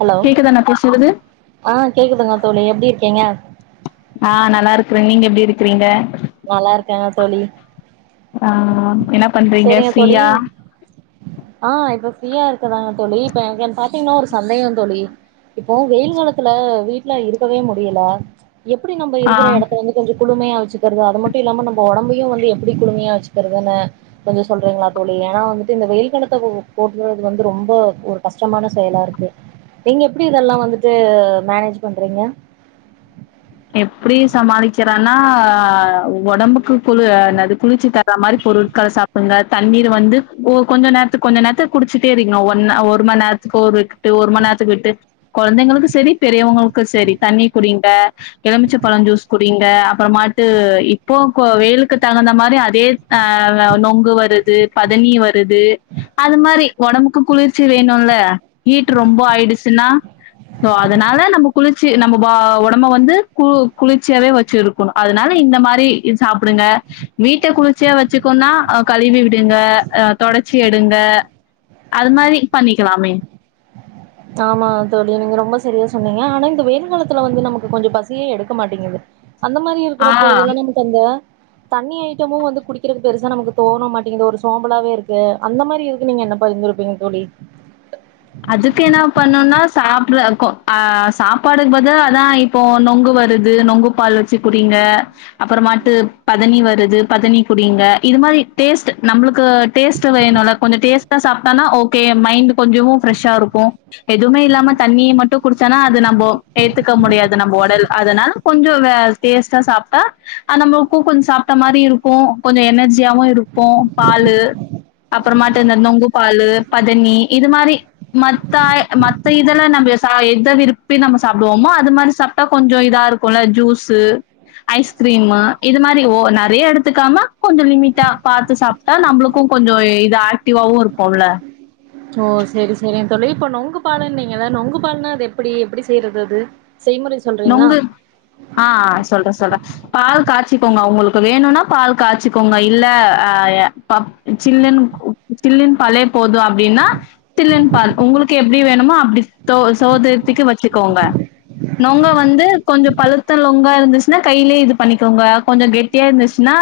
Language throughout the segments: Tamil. ஹலோ கேக்குதா நா பேசுறது ஆ கேக்குதுங்க தோழி எப்டி இருக்கீங்க ஆ நல்லா இருக்குற நீங்க எப்டி இருக்கிறீங்க நல்லா இருக்கேங்க தோழி ஆ என்னா பண்றீங்க செரிங்க தோழி ஃப்ரீயா ஆ இப்ப ஃப்ரீயா இருக்குறாங்க தோழி இப்ப எனக் என் பாத்தீங்ன்னா ஒரு சந்தேகம் தோழி இப்போ வெயில் காலத்துல வீட்ல இருக்கவே முடியல எப்டி நம்ப ஆ இருக்கிற எடத்த வந்து கொஞ்சம் குளுமையா வச்சு க்கிறது அது மட்டும் இல்லாம நம்ம ஒடம்பையும் வந்து எப்டி குளுமையா வச்சுக்கிறதுன்னே கொஞ்சம் சொல்றீங்ளா தோழி ஏன்னா வந்துட்டு இந்த வெயில் காலத்த போட்டுகிறது வந்து ரொம்ப ஒரு கஷ்டமான செயலா இருக்கு நீங்க எப்டி இதெல்லா வந்துட்டு மேனேஜ் பண்றீங்க எப்டி சமாளிக்கறனா ஒடம்புக்கு குளு ஆ நேது குளிர்ச்சி தர மாரி பொருட்கள சாப் ட்டு வந்தா தண்ணீர் வந்து ஒ கொஞ்சம் நேரத்துக் கொஞ்ச நேரத்துக் குடிச்சுட்டே இருக்கணும் ஒன்னு ஒரு மண் நேரத்துக்கு ஒரு விட்டு ஒரு மணி நேரத்துக்கு விட்டு கொழந்தைங்களுக்கு சேரி பெரியவங்களுக்கு சேரி தண்ணி குடிங்க எலுமிச்ச பழம் ஜூஸ் குடிங்க அப்புறமாட்டு இப்போ வெய்லுக்கு தகுந்த மாரி அட் டே அ நொங்கு வருது பதனி வருது அது மாரி ஒடம்புக்கும் குளிர்ச்சி வேணும்ல ஹீட் ரொம்ப ஆயிடுச்சுன்னா சோ அதனால நம்ம குளிர்ச்சி நம்ம ஒ ஒடம்ப வந்து கு குளிர்ச்சியாவே வச்சுருக்கணும் அதனால இந்த மாரி சாப்பிடுங்க வீட்ட குளிர்ச்சியா வச்சுக்கோன்னா அ கழுவி விடுங்க அ தொடச்சி எடுங்க அது மாரி பண்ணிக்கலாமே ஆமா தோழி நீங்க ரொம்ப சரியா சொன்னீங்க ஆனா இந்த வெயில் காலத்துல வந்து நமக்கு கொஞ்சோ பசியே எடுக்க மாட்டேங்குது அந்த மாரி இருக்கிற ஆ பொழுதுல்லா நமக்கு அந்த தண்ணி ஐட்டமும் வந்து குடிக்கிறதுக்கு பெருசா நமக்கு தோண மாட்டேங்குது ஒரு சோம்பலாவே இருக்கு அந்த மாரி இருக்கு நீங்க என்ன பண்ணி [unintelligible] தோழி அதுக்கு என்ன பண்ணம்னா சாப்பிட கொ ஆ சாப்பாடுக்கு பத அதாய் இப்போ நொங்கு வருது நொங்கு பால் வச்சு குடிங்க அப்புறமாட்டு பதனி வருது பதனி குடிங்க இது மாரி டேஸ்ட் நம்மளுக்கு டேஸ்ட் வேணும்ல கொஞ்சம் டேஸ்ட்டா சாப்பிட்டானா ஓகே மைண்ட் கொஞ்சோ ஃபிரஷ்ஷா இருக்கும் எதுவுமே இல்லாம தண்ணிய மட்டும் குடிச்சன்னா அது நம்ம ஏத்துக்க முடியாது நம்ம உடல் அதனால கொஞ்சோ வே டேஸ்ட்டா சாப்ட்டா அ நம்மளுக்கு கும் சாப்பிட்ட மாரி இருக்கு கொஞ்சௌ எனர்ஜியாவு இருக்கும் பால் அப்புறமாட்டு இந்த நொங்கு பாலு பதனி இது மாரி மத்தாய் மத்த இதெல நம்ம எதை விருப்பி நம்ம சாப்பிடுவோமோ அது மாரி சாப் ட்டா கொஞ்சோ இதா இருக்கும்ல ஜூஸ் ஐஸ்கிரீமு இது மாரி ஓ நிறைய எடுத்துக்காம கொஞ்சோ லிமிட்டா பாத்து சாப்ப நம்மளுக்கு கொஞ்சோ இது ஆக்டிவாவு இருப்போம்ல ஓ சேரி சேரி [unintelligible] இப்ப நொங்கு பாலுநீங்கள நொங்கு பால்னா அது எப்படி எப்படி செய்யறது அது செய்முறை சொல்றீங்களா நொங்கு ஆஹ் சொல்றே சொல்றே பால் காய்ச்சிக்கோங்க உங்களுக்கு வேணும்னா பால் காய்சிக்கோங்க இல்ல அஹ் கப் சில்லுனு ஜில்லுனு பாலே போது அப்டின்னா தில்லுன்னு பால் உங்களுக்கு எப்படி வேணுமோ அப்படி சோதரியத்துக்கு வச்சுக்கோங்க நொங்க வந்து கொஞ்சோ பழுத்த லொங்கா இருந்துச்சுன்னா கையிலயே இது பண்ணிக்கோங்க கொஞ்சோ கெட் தேர்ந்துச்சுன்னா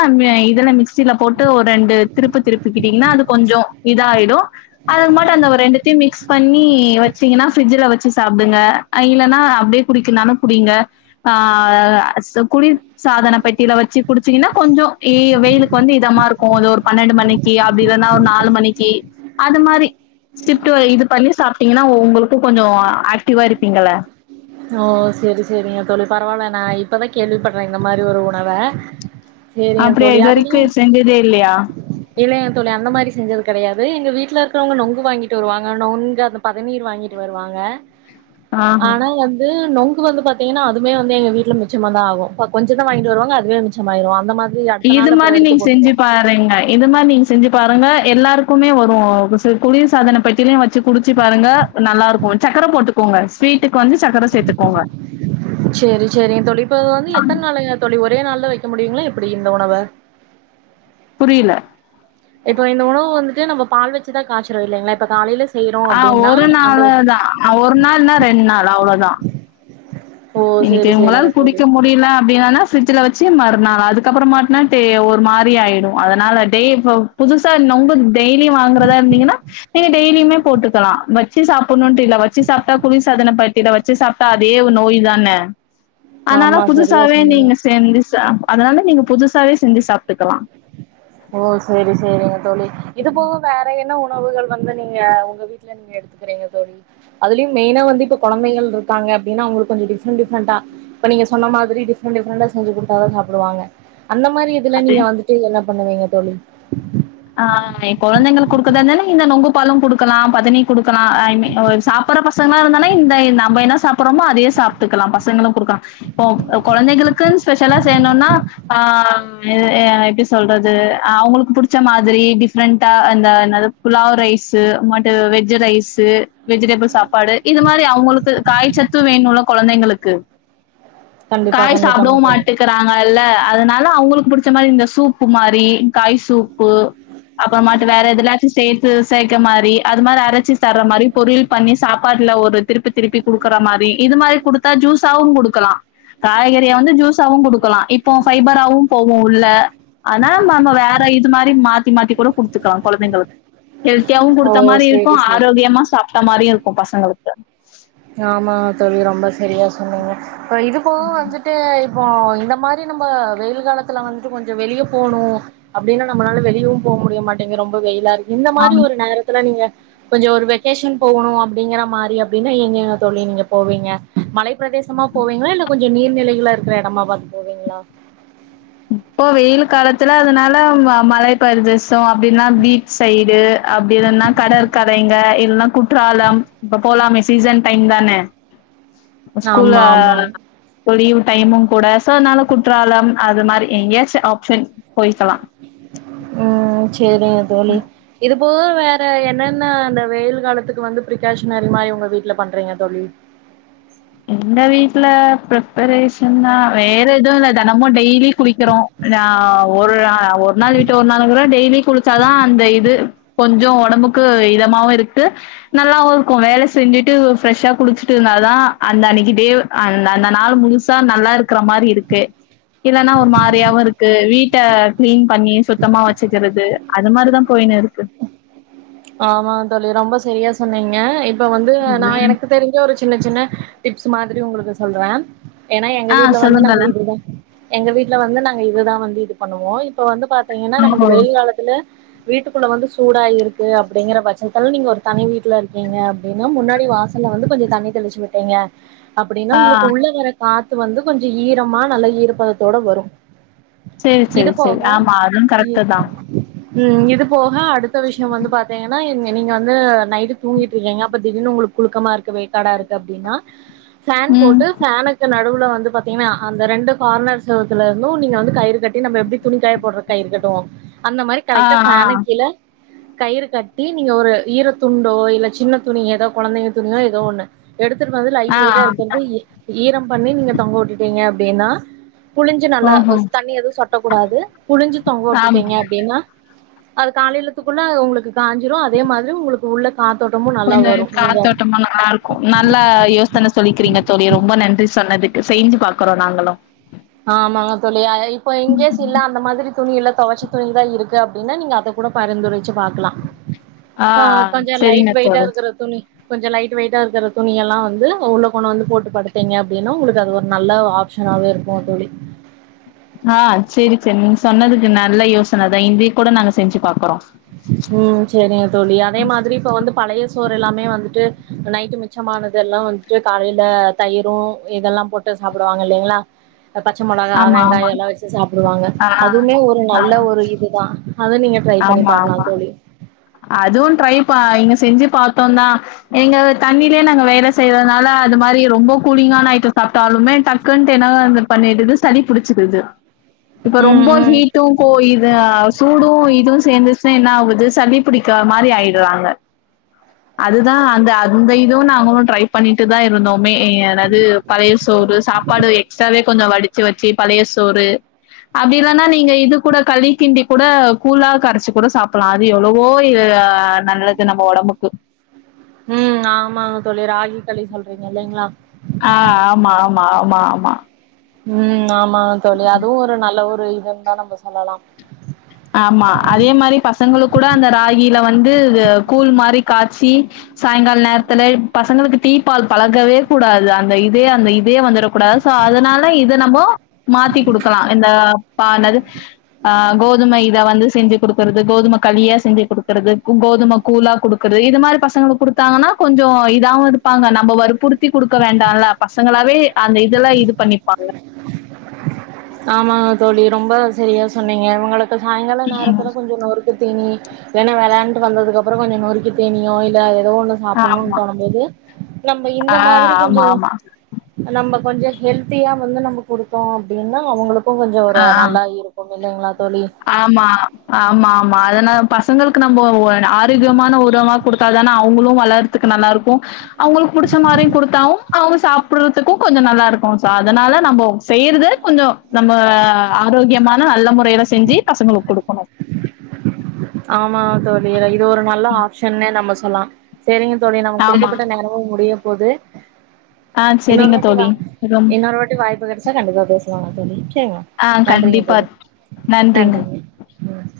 இதுல மிக்சியில போட்டு ஒரு ரெண்டு திருப்பு திருப்பிக்கிட்டீங்கன்னா அது கொஞ்சோ இதாயிடு அத மட்டு அந்த ரெண்டுத்தையு மிக்ஸ் பண்ணி வச்சீங்கன்னா ஃபரிட்ஜல வச்சு சாப்பிடுங்க இல்லன்னா அப்டியே குடிக்குனானு நா குடிங்க ஆஹ் குடி சாதன பெட்டியில வச்சு குடிச்சீங்கன்னா கொஞ்சோ வெயிலுக்கு வந்து இதமா இருக்கு கொஞ்சோ அ ஒரு பன்னெண்டு மணிக்கு அப்டி இல்லன்னா ஒரு நாலு மணிக்கு அது மாரி ஸ்டிப்ட் இது பண்ணி சாப்பிட்டீங்கன்னா உங்களுக்கு கொஞ்சோ ஆக்டிவா இருப்பீங்கள ஓ சேரி சேரிங்க தோழி பரவாயில்ல நா இப்பதா கேள்வி படுறே இந்த மாரி ஒரு உணவ சேரிங்க அப்டியா தோழி இது வரைக்கு அதலியு செஞ்சதே இல்லையா இல்லையங்க தோழி அந்த மாரி செஞ்சது கிடையது எங்க வீட்ல இருக்கவங்க நொங்கு வாங்கிட்டு வருவாங்க நொங்கு அந்த பதநீர் வாங்கிட்டு வருவாங்க ஆஹா ஆனா வந் நொங்கு வந்து பாத்தீங்கன்னா அதுமே வந்து எங்க வீட்ல மிச்சமா தா ஆகும் கொஞ்சோ தா வாங்கிட்டு வருவாங்க அதுவே மிச்சமாயிரு அந்த மாரி இது மாரில்லு நீங்க செஞ்சு பா [unintelligible] இது மாதிரி நீங்க செஞ்சு பாருங்க எல்லாருக்குஒரு குளிர் சாதனை பட்டியிலையும் வச்சு குடிச்சு பாருங்க நல்லா இருக்கு சக்கர போட்டுக்கோங்க ஸ்வீட்டுக்கு வந்து சக்கர சேத்துக்கோங்க சேரி சேரி தோழி இப்ப வந்து எத்தன நாளயா தோழி ஒரே நாள்ல தா வைக்க முடியுங்களா எப்படி இந்த உணவ புரியல இப்போ இந்த உணவு வந்துட்டு நம்ம பால் வச்சுதா காய்ச்சரது இல்லைங்களா இப்ப காலையில செய்றோ ஆஹ் அப்டின்னா ஒரு அந்த நாளதா ஒரு நாள்ன்னா ரெண்டு நாள் அவ்வளோதா [inaudible] இன்னைக்கு சேரி உங்களால சேரிங்க தோழி குடிக்க முடியு அப்டின்னா அப்படின்னான்னா பிரிட்ஜில வச்சி மறுநாள் அதுக்கப்பறோ மாட்னா தே ஓ ஒரு மாரி ஆயிடு அதனால டே புதுசா நொங்கு டெய்லியு வாங்கறதா இருந்தீங்கன்னா நீங்க டெய்லியுமே போட்டுக்கலா வச்சி சாப்புண்ணுட்டு இல்ல வச்சி சாப்ட்டா குளிர்சாதன ப இத வச்சு சாப்ட்டா அதே நோய் தான அதனால ஆமா சரியா புதுசாவே சொன்னீங்க நீங்க செச்சி சாப் அதனால நீங்க புதுசாவே செஞ்சி சாப்ட்டுக்கலா ஓ சேரி சேரிங்க தோழி இது போக வேற என்ன உணவுகள் வந்து நீங்க உங்க வீட்டுல நீங்க எடுத்துக்கறீங்க தோழி அதுலயு மெயின்னா வந்து இப்ப கொழந்தைகள் இருக்கா அப்டின்ன அவங்களுக்கு கொஞ்சோ டிஃரெண்ட் டிஃப்ரெண்ட்டா இப்ப நீங்க சொன்ன மாதிரி டிப்ரெண்டா டிஃரெண்டா செஞ்சு குடுத்தாதா சாப்புடுவாங்க அந்த மாரி இதுல அது நீங்க வந்துட்டு என்ன பண்ணுவீங்க தோழி ஆ எ கொழந்தைங்களுக்கு குடுக்கறதா இருந்தாலு இந்த நொங்கு பழோ குடுக்கலா பதனி குடுக்கலா ஐ மி அவளுக்கு சா ப்பர பசங்களா இருந்தானே இந்த நம்ப என்ன சாப்பற்றோமோ அதே சாப்ட்டுக்கலா பசங்களு குடுக்கா இப்போ கொழந்தைகளுக்கு ஸ்பெஷலா செய்யணுன்னா ஆ வ் ஆ எப்டி சொல்றது அவுங்களுக்கு புடி ச்ச மாதிரி டிஃப்ரெண்டா அந்த என்னாது pulao rice [unintelligible] veg rice vegetable சாப்பாடு இது மாரி அவுங்களுக்கு காயி சத்து வேணுல்ல கொந்தைங்களுக்கு கண்டிப்பா காய் கண்டிப்பாங்க சாப்படுவு தோழி மாட்டிக் கறாங்கல்ல அதனால அவுங்களுக்கு பிடிச்ச மாரி இந்த சூப்பு மாரி காய் சூப்பு அப்பறமாட்டு வேற எதுலாச்சு சே ர்க்க மாரி அது மாரி அரைச்சு சர்ற மாரி பொரியல் பண்ணி சாப்பாட்டுல ஒரு திருப்பி திருப்பி குடுக்கற மாரி இது மாரி குடுத்தா ஜூஸாவு குடுக்கலா காய்கறிய வந்து ஜூஸாவு குடுக்கலா இப்போ ஃபைபராவு போவு உள்ள அனா நம்ம வேற இது மாரி மாத்தி மாத்தி கூட குடுத்துக்கலா கொழந்தைங்களுக் ஹெல்த்தியாவு குடுத்த ஓ மாரி இருக்கு சேரி சேரி ஆரோக்கியமா சாப்ட்ட மாரியு இருக்கு பசங்களுக்கு ஆமா தோழி ரொம்ப செரியா சொன்னீங்க அப்றோ இதுக்கூ வந்துட் டு இப்போ இந்த மாரி நம்ப வெயில் காலத்துல வந்து கொஞ்சோ வெளிய போணு அப்டின்னா நம்மனால வெளியவு போக முடிய மாட்டேங்கு ரொம்ப வெயிலாருக் இந்த மாரி ஆமா. ஒரு நேரத்துல நீங்க கொஞ்சோ ஒரு வெக்கேஷன் போகணு அப்டிங்கிற மாரி அப்டின் னு எங்கங்க தோழி நீங்க போவீங்க மலைப் பிரதேசமா போவீங்களா இல்ல கொஞ் இல்ல நீர்நிலைகளா இருக்கற எடமா பாத்து போ இப்போ வெயில் காலத்துல அதனால ம மலை பர்தேசோ அப்டில்லா பீச் சைடு அப்டில்லனா கடற்கரைங்க இல்லனா குற்றாலம் இப்ப போலாமே சீசன் டைம் தான ஸ்கூல்ல ஆமா ஆமாங்க இபோ லீவ் டைமு கூட சோ அதுநால குற்றாலம் அது மாரி எங்கயாச்சு ஆப்ஷன் போய்க்கலா ம் சேரிங்க தோழி இது ப்போக வேற என்னன்ன அந்த வெயில் காலத்துக்கு வந்து பிரிகாஷனரி மா உங்க வீட்டுல பண்றீங்க தோழி எங்க வீட்ல பிரிப்பரேஷன்னா வேற எதுவு இல்ல தெனமும் டெய்லி குளிக்கறோ நா ஒரு அ ஒரு நாள் விட்டு ஒரு நாள்ளுக்கூட டெய்லி குளிச்சாதா அந்த இது கொஞ்சோ ஒடம்புக்கு இ தமாவு இருக்கு நல்லாவு இருக்கு வேல செஞ்சுட்டு ஒரு ஃப்ரெஷ்ஷா குளிச்சுட்டு இருந்தா தா அந்த அன்னிக்கு டேவ் அந்த அந்த நாள் முழுசா நல்லா இருக்கற மாரி இருக்கு இல்லனா ஒரு மாரியாவு இருக்கு வீட்ட கிளீன் பண்ணி சுத்தமா வச்சிக்கறது அது மாரிதா போய்னு இருக்கு ஆமாங் தோழி ரொம்ப செரியா சொன்னீங்க இப்ப வந்து நா ம். எனக்கு தெரிஞ்ச ஒரு சின்ன சின்ன டிப்ஸ் மாதிரி உங்களுக்கு சொல்றே ஏனா எங்க ஆ வீட்ல வந்து நாங்க சொல்லுங்களேன். இப்படிதா எங்க வீட்ல வந்து நாங்க இதுதா வந்து இது பண்ணுவோ இப்ப வந்து பாத்தீங்கனா ஓ! நம்மள்க்கு வெயில் காலத் துல வீட்டுக்குள்ள வந்து சூடாயிருக் கு அப்டிங்கிற பட்சத்துல நீங்க ஒரு தனி வீட்ல இருக்கீங்க அப்டினா முன்னாடி வாசல்ல வந்து கொஞ்சோ தண்ணி தெளிச்சு விட் டீங்க அப்டினா ஆ. உங்களுக்கு உள்ள வர காத்து வந்து கொஞ்சோ ஈரமா நல்லா ஈரபதத்தோட வரு சேரி இது சேரி சேரி போக ஆமா அதும் இ கரெக்ட் தா ம் இது போக அடுத்த விஷ் யோ வந்து பாத்தீங்கனா இங்க நீங்க வந்து நைட்டு தூங்கிட்டுருக்கீங்க அப்போ திடீர்னு உங்களுக் புழுக்கமா இருக்கு வேக்காட இருக்கு அப்டினா [inaudible] ஃபேன் போட்டு ஃபேனுக் க்கு நடுவுல வந்து பாத்தீங்கன்னா அந்த ரெண்டு கார்னர்ஸ்ல இருக்குல இன்னு நீங்க வந்து கயிறு கட்டி நம்ம எப்டி துணிக்காய போட்ற கயிறு கட்டுவோ அந்த மாரி ஆ கரெக்டா ஃபேனுக் கீழ கயிறு கட்டி நீங்க ஒரு ஈர துண்டோ இல்ல சின்ன துணி ஏதோ கொழந்தைங்க துணியோ ஏதோ ஒண்ணு எடுத்துட்டு வந்து லைட் ஆ ஆ வெயிட்டா இருக்கறத ஈ ஈரம் பண்ணி நீங்க தொங்க உட்டுட்டீங்க அப்டினா புழிஞ்சு நல்லா ஓஹோ அஸ் தண்ணி எதுவு சொட்ட கூடாது புழிஞ்சு தொங்க வுட்டுட்டீங்க ஆமாங்க அப்டினா அது காலேலத்துக்குள்ள அது உங்களுக்கு காஞ்சிரு அதே மாதிரி உங்களு உள்ள காத்தோட்டமு நல்லா வரு நீங்க [unintelligible] நல்ல யோசன சொல்லிக்கிறீங்க தோழி ரொம்ப நன்றி சொன்னதுக்கு சேஞ்சு பாக்குறோ நாங்களு ஆமாங்க தோழி அ இப்ப இன் கேஸ் இல்ல அந்த மாதிரி துணி இல்ல தொவச்ச துணி தா இருக்கு அப்டினா நீங்க அத கூட பரிந்துரைச்சு பாக்கலா ஆ அ கொஞ்சோ லைட் சரிங்க வெயிட்டா தோழி இருக்ற துணி கொஞ்சோ லைட் வெயிட்டா இருக்கற துணியெல்லா வந்து உள்ள கொணந்து போட்டு படுத்தீங்க அப்டினா உங்களுக்கு அது ஒரு நல்ல ஆப் ஷனாவே இருக்கூ தோழி ஆ சேரி சேரி நீங்க சொன்னதுக்கு நல்ல யோசன தா இன்னிக் கூட நாங்க செஞ்சு பாக்குறோ ம் சேரிங்க தோழி அதே மாதிரி இப்ப வந்து பழய சோறு எல்லாமே வந்துட்டு நை மி ச்சமானதெல்லா வந்துட்டு காலைல தயிரு இதெல்லா போட்டு சாப்டுவாங்க இல்லைங்களா அ பச்ச மெளகா ஆமா ஆமா வெங்காயல்லா வச்சு சாப்டுவாங்க ஆ அதுமே ஒரு ஆ நல்ல ஒரு இதுதா அத நீங்க ட்ரை பண்ணி ஆமா பாக்கலா ஆமா தோழி அதுவு ட்ரை பா இங்க செஞ்சு பாத்தோந்தா இங்க தண்ணிலே நாங்க வேல செய்றனால அது மாரி ரொம்ப கூலிங்கான ஐட்டோ சாப்ட்டாலுமே டக் க்குன்ட் என்ன வந்து பண்ணிடுது சளி புடிச்சிடுது இப்ப ம் ரொம்ப ம் ஹீட்டு கோ இது ஆ சூடு இதுவு சேந்துச்சுன்னா என்ன ஆவுது சளி புடிக்க மாரி ஆயிடுறாங்க அதுதா அந்த அந்த இதுவு நாங்களு ட்ரை பண்ணிட்டு தா இருந்தோமே எ என்னது பழய சோறு சாப்பாடு எக்ஸ்ட்ராவே கொஞ்சோ வடிச்சு வச்சு பழய சோறு அப்டி இல்லன்னா நீங்க இது கூட களி கிண்டி கூட கூழா கரச்சு கூட சாப்புலா அது எவ்ளோ வோ இ அ நல்லது நம்ம ஒடம்புக்கு ம் ஆமாங்க தோழி ராகி களி சொல்றீங்க இல்லைங்களா ஆ ஆமா ஆமா ஆமா ஆமா ம் ஆமாங்க தோழி அதுவு ஒரு நல்ல ஒரு இதுன்‌தா நம்ம சொல்லலா ஆமா அதே மாரி பசங்களுக்கூட அந்த ராகில வந்துது கூழ் மாரி காச்சி சாயங்கால் நேரத்துல பசங்களுக்கு டீ பால் பழக்கவே கூடாது அந்த இதே அந்த இதே வந்துரக் கூடாது கோ அதனால இத நம்மோ மாத்தி குடுக்கலா இந்த பானல் அ கோ தும இத வந்து செஞ்சு குடுக்கறது கோதும களியா செஞ்சு குடுக்கறதுக்கு கோதும கூலா குடுக் கறது இது மாரி பசங்களுக் குடுத்தாங்கன்னா கொஞ்சோ இதாவு இருப்பாங்க நம்ம வற்புறுத்தி குடுக்க வேண்டால்லா பசங்களாவே அந்த இதெல்லா இது பண்ணிப்பாங்க ஆமா தோழி ரொம்ப சரியா சொன்னீங்க ஒங்களுக்கு சாயங்கால நேரத்துல கொஞ்சோ நொறுக் குத்தீனி ஏனா வெளாண்டு வந்ததுக்கு அப்புறோ கொஞ்சோ நொறுக்கி தீனியோ இல்ல ஏதோ ஒன்னு சாப்புட்ணு ஆமா. தோணும்போது நம்ம இந்த ஆ மாதிரி கொஞ்சோ ஆமா, ஆமா. நம்ப கொஞ்சோ ஹெல்த்தியா வந்து நம்ம குடுத்தோ அப்டின்னா அவங்களுக்கு கொஞ்சோ ஒரு ஆ, ஆ. நல்லா இருக் கு இல்லைங்களா தோழி ஆமா ஆமாமா அதனா பசங்களுக்கு நம்போ ஒ ஆரோக்கியமான உணவா குடுத்தாதான அவுங்களு வளர்துக்கு நல்லா இருக்கு அவுங்களுக் புடிச்ச மாரியு குடுத்தாவு அவுங்க சாப் ப்புடுறதுக்கு கொஞ்சோ நல்லா இருக்கு சோ அதனால நம்மோ செய்றது கொஞ்சோ நம்ம ஆரோக்கியமான நல்ல முறையில செ ஞ்சி பசங்களுக்கு குடுக்கணு ஆமா தோழி இது ஒரு நல்ல ஆப்ஷன்னே நம்ம சொல்லா செரிங்க தோழி நமக் ஆமா. குடுக்கப்பட்ட நேரமு முடிய போது ஆ இன்னொரு சரிங்க வாட்டி வா தோழி. ரொம் இன்னொரு வாட்டி வாய்ப்பு கெடச்சா கண்டிப்பா பேசலாமா தோழி செரிங்கமா ஆ நன்றிங்க கண்டிப்பா. தோழி நன்றிங்க ம்